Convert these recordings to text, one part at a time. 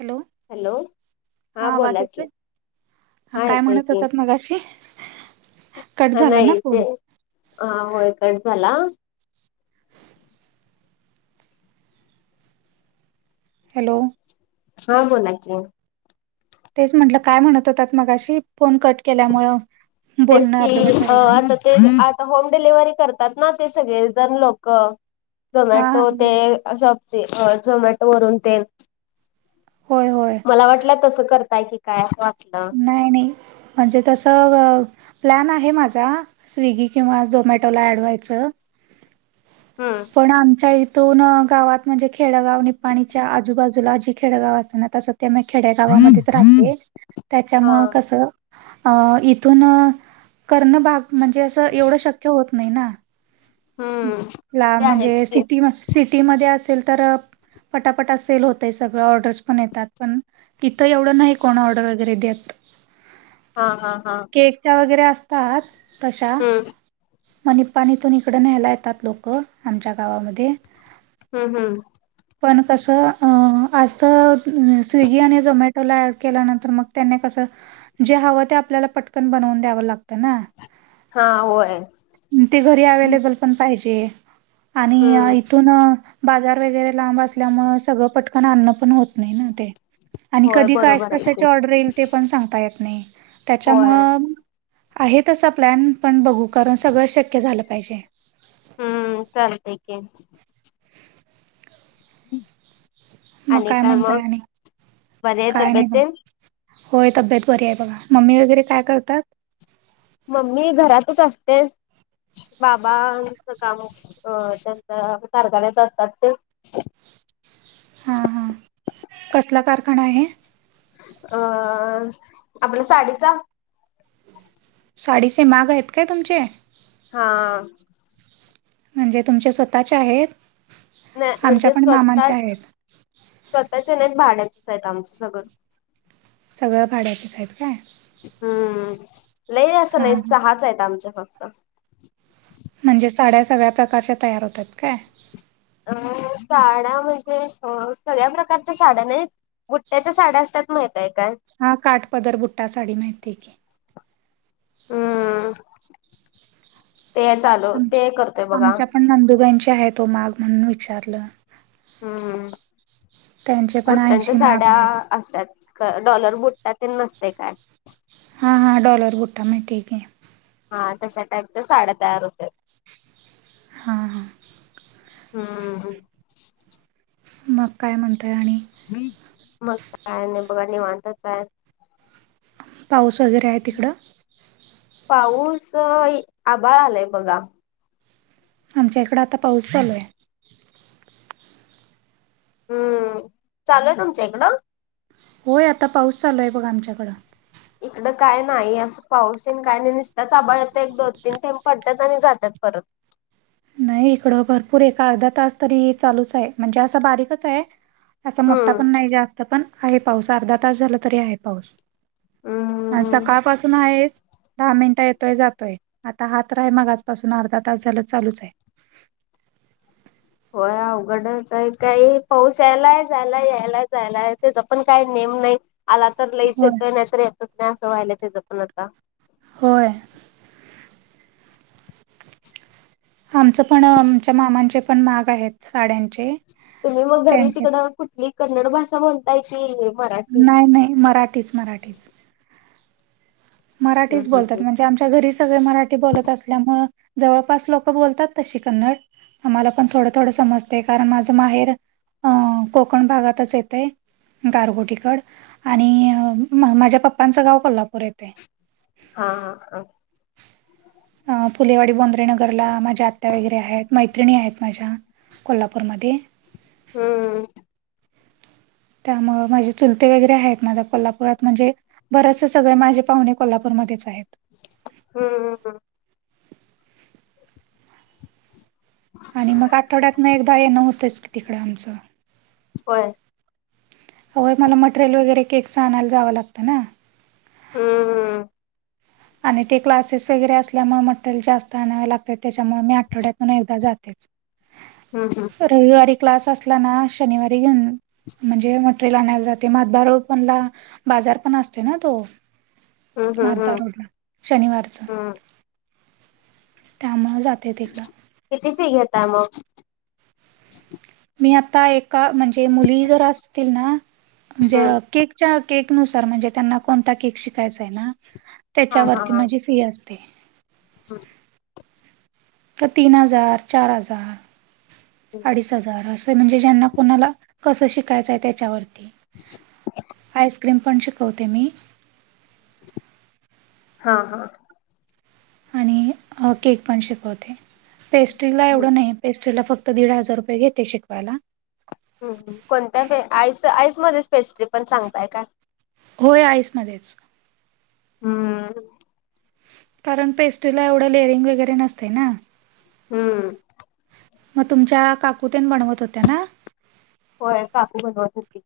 Hello! Hello हा वाज बोला की येतोय हा काय म्हणत होतात मगाशी. कट ह झाला ना नाही ते फोन हा होय कट झाला. हॅलो! हा बोला की. तेच म्हटलं काय म्हणत होतात मग अशी फोन कट केल्यामुळं. तेच बोलणं अर्धवट की राहिलं ना आता ते आता होम डिलिव्हरी करतात ना ते सगळे जण लोक. हा झोमॅटो हा ते सबजी झोमॅटो वरून ते. होय होय. मला वाटलं तसं करताय की काय वाटलं. नाही नाही म्हणजे तसं. प्लॅन आहे माझा स्विगी किंवा झोमॅटोला ॲड व्हायचं. हम. पण आमच्या इथून गावात म्हणजे खेडगाव निपाणीच्या आजूबाजू जूला जी खेडगाव अस ना तसं ते मी खेड्या गावामध्येच राहते हा त्याच्यामुळ कसं अ इथून करणं भाग म्हणजे असं एवढं शक्य होत नाही ना. हम्म ला ते आहेच म्हणजे की सिटी म सिटीमध्ये असेल तर पटापटा सेल होतय सगळं ऑर्डर्स पण येतात. पण तिथं एवढं नाही कोण ऑर्डर वगैरे देत. हा हा हा. वगरे असतात हम्म म इ. न्यायला येतात लोक आमच्या गावामध्ये हम्म हम्. पण कसं आज स्विगी आणि झोमॅटोला ऍड केल्यानंतर मग त्यां कस जे हव ते आपल्याला पटकन बनवून द्याव लागत ना. हा होय. ते घरी अवेलेबल पण पाहिजे आणि हम्म इथून बाजार वगैरे लांब असल्यामुळे सगळं पटकन अन्न पण होत नाही ना ते आणि होय कधी काय बरोबर आहे की कशाची ऑर्डर येईल ते पण सांगता येत नाही होय त्याच्यामुळं. आहे तसा प्लॅन पण बघू कारण सगळं शक्य झालं पाहिजे. चालतेक मग आणि काय म्हणताय मग आणि बरे आहे काय नाही तब्येत बघ आहे. होय तब्येत बरी आहे बघा मम्मी वगैरे काय करतात. मम्मी घरातच असते. बाबांचं काम अ त्यांच कारखाने्यात असतात ते हा हा कसला कारखाना आहे. अ आपल्या साडीचा साडीचे माघ आहेत काय तुमचे हा. म्हणजे तुमच्या स्वतःच्या आहेत नाही आमच्या पण मामांच्या आहेत. स्वतःच्या नाहीत भाडाचच आहेत आमचं सगळं. सगळं भाड्याचे सा आहेत काय? हम्म ल असं हा नाही हा चहाच आहे आमच्या फक्त म्हणजे साड्या सगळ्या प्रकारच्या तयार होतात काय? अ साड्या म्हणजे, सगळ्या प्रकारच्या साड्या नाहीत. बुट्ट्याच्या साड्या असतात माहितय काय? हा काटपदर बुट्टा साडी माहिती आहे की हम्म. ते चालू, ते आमच्या करतोय बघा. आमच्या पण नंदुबाईची आहे, तो माघ म्हणून विचारलं. हम्म त्यांचे पण बुट्टांच्या ऐंशी माग साड्या आहेत. असतात. डॉलर बुटतात तन नसतय काय? हा हा डॉलर भु्टा माहितीय की हा. तशा टाईमच्या साड्या तयार हुत्यात. ह. हा हा हम्ममम. मग काय म्हणताय आणि? मग काय नाही बघा नीवांतच य. पाऊस वगैरे आहे तिकडं? पाऊस, आबााळ आलाय बघा. आमच्या इकडें आता पाऊस चालू आय. हम्म चालूय तुमच्या इकडं? होय. आता पाऊस चालू आहे बघ आमच्याकडं. इकडं काय नाही, असं पाऊस आणि काय नाही नुसतातच आबाळ येतय, एक दोन तीन थेंब पडतात आणि जातात परत नाही इकडं भरपूर एक अर्धा तास तरी चालूच आह म्हणजे असं बारीकच आहे. असा मोठा हम्म पण नाही जास्त पण,, आहे पाऊस अर्धा तास झाला तरी आहे पाऊस. हा, हम्म सकाळ पाासून आहेस. दहा मिनिट येतोय, जातोय आता हा तर हाय मगाचपासून अर्धा तास झालं चालूच आहे. होय, अवघडच आहे, काही पाऊस यायला, जायला यायला जायला आहे त्याचा पण काय नेम नाही. आला तर लईच होय येतोय,, नाही तर येतच नाही असं व्हायलाय त्याचं पण आताऽ होय, आमचं पण, आमच्या मामांचे पण माग आहेत साड्यांचे,, तुम्ही मग घरी त्यांचे तिकड कुठली कन्नड भाषा बोल? काही ते आहे मराठी? नाही, नाही. मराठीच, मराठीच. हम्म मराठीच हम्म बोलतात म्हनजे हम्म ऽ म्हणजे आमच्या घरी सगळे मराठी बोलत असल्यामुळ,,,, जवळपास लोक बोलतात तशी कन्नडऽ आम्हाला पण थोडं, थोडं समजतय, कारण माझं माहेर अं ऽकोकण भागातच येतय. गारगोटीकड,, आणि माझ्या पप्पांचं गाव कोल्हापूर येतय. हा, हा, अ फुलेवाडी बोंद्रेनगरला माझ्या आत्या वगैरे आहेत,, मैत्रिणी आहेत माझ्या,, कोल्हापूरमध्ये. हम्म, त्यामुळं माझे चुलते वगैरे आहेत,, माझ्या कोल्हापुरात म्हणजेऽ बरेचसे सगळे माझे पाहुणे कोल्हापूरमध्येच आहेत. हम, हम, हम आणि मग आठवड्यात न एकदा येणं होतंयच की तिकडं आमचं. वय,, होय मला मटेरियल वगैरे केकच आणायला जावं लागतं ना,, हम्म हम आणि ते क्लासेस वगैरे असल्यामुळे म्हट जास्त आणावे लागत त्याच्यामुळे मी आठवड्यातून एकदा जातेच. हम्म हम्म रविवारी क्लास असला ना शनिवारी घेऊन म्हणजे मटेरियल आणायला जाते मातबार पणला बाजार पण असते ना तो हम्म हम्म माधदा हम्म रोडला शनिवारचा. हम्म त्यामुळे जाते तिकडं. किती फी घेता मग. मी आता ए म्हणजे मुली जर असतील ना म्हणजे हम्म केक. केक नुसार म्हणजे त्यांना कोणता केक शिकायचाय ना त्याच्यावरती माझी फ्री अस. ते. हां. तर तीन हजार चार हजार. अडीच हजार असं म्हणजे ज्यांना कुणाला कसं शिकायचंय त्याच्यावरती. [unintelligible] आईस्क्रीम पण शिकवते मी. हा, हा, आणि,, केक पण शिकवते,, पेस्ट्रीला हम्म एवढं नाही,, पेस्ट्री ला फक्त दीड हजार रुपये घेते शिकवायला, कोणत्या प,, आईस,, आईस मध्येच पेस्ट्री पण सांगताय का? होय आईसमध्येच हम्म कारण पेस्ट्रीला एवढं लेअरिंग वगैरे नसते ना. हम्म मग तुमच्या काकुतेन बनवत होत्या ना. होय काकू बनवत होती.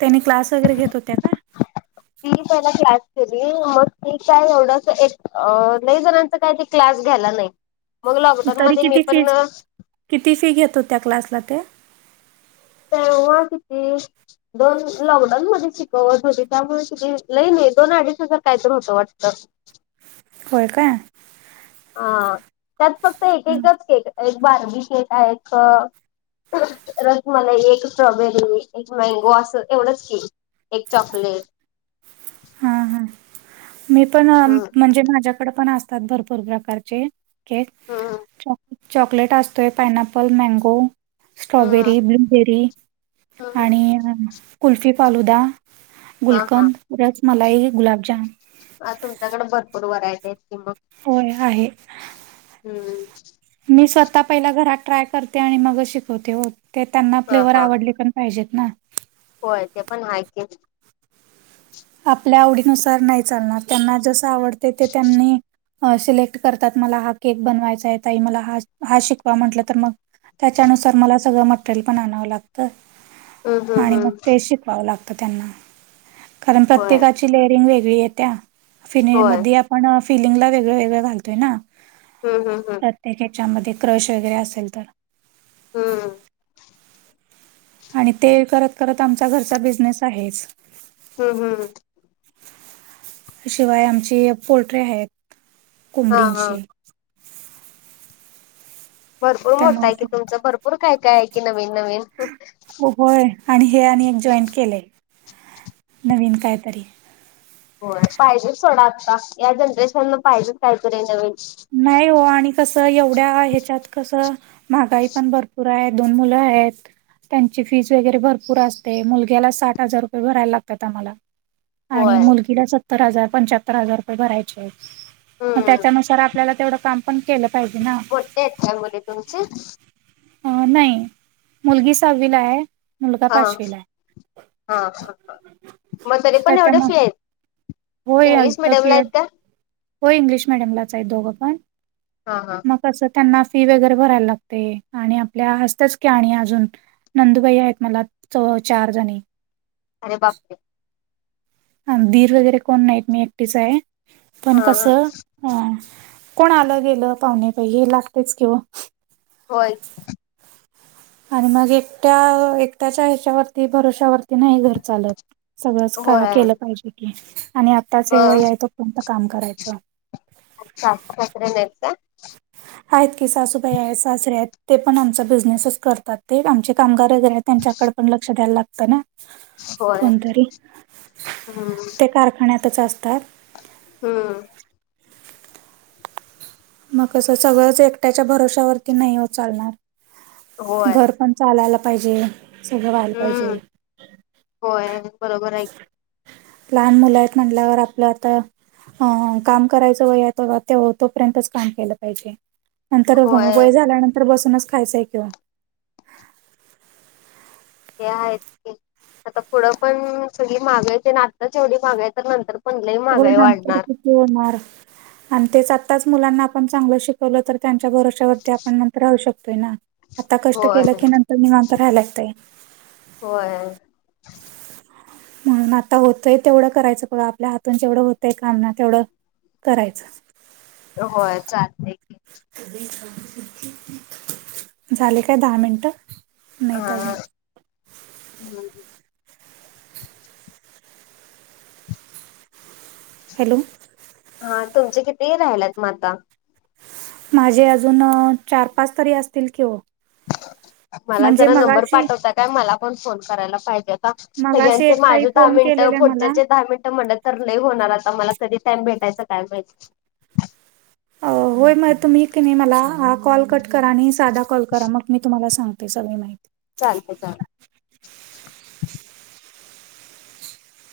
त्यानी क्लास वगैरे घेत होत्या का? [unintelligible] त त्यायला क्लास केली मग ती काय एवढ एक ल जणांच काय क्लास घ्याला नाही. मग लॉकडाऊन तरी मध्ये मी किती फी पण किती फी घेतो त्या क्लासला ते. तर उवा किती. दोन लॉकडाऊन मध्ये शिकवत होते त्यामुळे ति लयनइ दोन अडीच हजार काय तर होतं वाटतं. होय काय? ह त्यात फक्त एक हं, एकच केक एक बार्बी केक एक. तरच मला एक स्ट्रॉबेरी एक मँगो असं एवढंच केलं. एक चॉकलेट हा हा मी पण हम्म म्हणजे माझ्याकडे पण असतात भरपूर प्रकारचे च हम्म चॉकलेट असतोय, पायनॅपल, मँगो हम्म स्ट्रॉबेरी, ब्लुबेरी हम्म आणि कुल्फी, फालुदा, हा गुलकंद, रस मलाई, गुलाबजाम आज तुमच्याकडे भरपूर व्हरायटी आहेत की मग. होय आहे. हम्म. मी स्वतः पहिला घरात ट्राय करते आणि मग शिकवते हो ते त्यांना हा फ्लेवर हा आवडली पण पाहिजेत ना, होय ते पण आहे की आपल्या आवडीनुसार नाही चालणार त्यांना जस आवडते ते त्यांनी सिलेक्ट करतात मला हा केक बनवायचा आहे ताई मला हा हा शिकवा म्हंटलं तर मग त्याच्यानुसार मला सगळं मटेरियल पण आणावं लागत हम्म हम्म आणि मग हम्म ते शिक पहावं लागतं त्यांना कारण होय प्रत्येकाची लेअरिंग वेगळी येत्या फिन होय मध्ये पण फिलिंगला वेगळं वेगळं घालतोय ना. हम हम हम. प्रत्येक ह्याच्यामध्ये क्रश वगैरे असेल तर हम्म. आणि ते करत करत आमचा घरचा बिझनेस आहेच. हम्म हम् शिवाय आमची पोलोल्ट्री आहेत हा हा कोंबडींची भरपूर मोठा आहे त्यामुळे कि ती तुमच भरपूर काय काय आहे कि नवीन नवीन हो, होय आणि हे आणि एक जॉईंट केले नवीन कायतरी हो पाहिजेच थोडा आता या जनरेशन न पाहिजेच काहीतरी नवीन नाही हो आणि कसं एवढ्या ह्याच्यात कसं महागाई पण भरपूर आहे दोन मुलं आहेत. त्यांची फीज वगैरे भरपूर असते मुलग्याला साठ हजार रुपये भरायला लागतात आम्हाला आणि होय मुलगीला सत्तर हजार पंच्याहत्तर हजार रुपये भरायचे मग हम्म त्याच्यानुसार आपल्याला तेवढं काम पण केलं पाहिजे ना, मोठे आहेत काय मुले तुमचे अ नाही मुलगी सहावीला आहे. मुलगा हा पाचवीला आहे हा ह मग तरी पण एवढे त्याच्यामुळे फी आहेत. इंग्लिश मिडियम ला आहेत का? हो इंग्लिश मिडियम लाच आहे दोघं पण हा हा कस त्यांना फी वगैरे भरायला लागते आणि आपल्या असतच आणि अजून नंदुबाई आहेत मला च चार जणी अरे बापरे ह दीर वगैरे कोण नाहीत मी एकटीच आहे पण हा हा कसं हा कोण आलं गेलं पाहुणे पैकी हे लागतेच किं होय. आणि मग एकट्या एकट्याच्या ह्याच्यावरती भरोश्यावरती नाही घर चालत सगळंच का होय केलं पाहिजे की आणि आत्ताच हे वय मग आहे तो कोणत काम करायचं. सासू सासरे नाहीत का? आहेत की सासूबाई आहेत सासरे आहेत ते पण आमचा बिझनेसच करतात ते आमचे कामगार आहेत. त्यांच्याकडे पण लक्ष द्यायला लागतं ना, होय कोणतरी हम्म ते कारखान्यातच असतात. हम्म. मगसं सगळंच एकट्याच्या भरोश्यावरती नाही चालणार होय घर पण चालायला पाहिजे सगळं व्हायला हम्म पाहिजे होय बरोबर आहेऐ लहान मुला आहेत म्हटल्यावर आपलं आता अ काम करायचं व तोपर्यंतच काम केलं पाहिजे नंतर होय वय झाल्यानंतर बसूनच खायचंय किंवा ते आहेच की आता पुढं पण सगळी मागायची आताेवढी मागायच नंतर पण लई हो महागाई नंतर वाढणार किती होणार आणि तेच आत्ताच मुलांना आपण चांगलं शिकवलं तर त्यांच्या भरोश्यावरती आपण नंतर राहू शकतोय ना आता कष्ट होय केलं की नंतर निवांत राहायलाग तेय होय म्हणून आता होतंय तेवढं करायचं बघा आपल्या हात तून जेवढं होतंय कामना तेवढं करायचं होय चालते झाले काय दहा मिनिट ह हम् हॅलो हा तुमचे कितीही राहिलात माता माझे अजून चार पाच तरी असतील किं मला जरा नंबर पाठवतात का मला पण फोन करायला पाहिजे आता मगाशी सगळ्यां माझ एकताही दहा फोन मिनिट केलेला पुढ मला दहा मिनट म्ह तर ल होणार आता मला कधी टाइम भेटायचा काय म्हहि होय मग तुम्ही तिने मला हा कॉल कट करा आणि साधा कॉल करा मग मी तुम्हाला सांग ते सगळी माहिती चालत चाल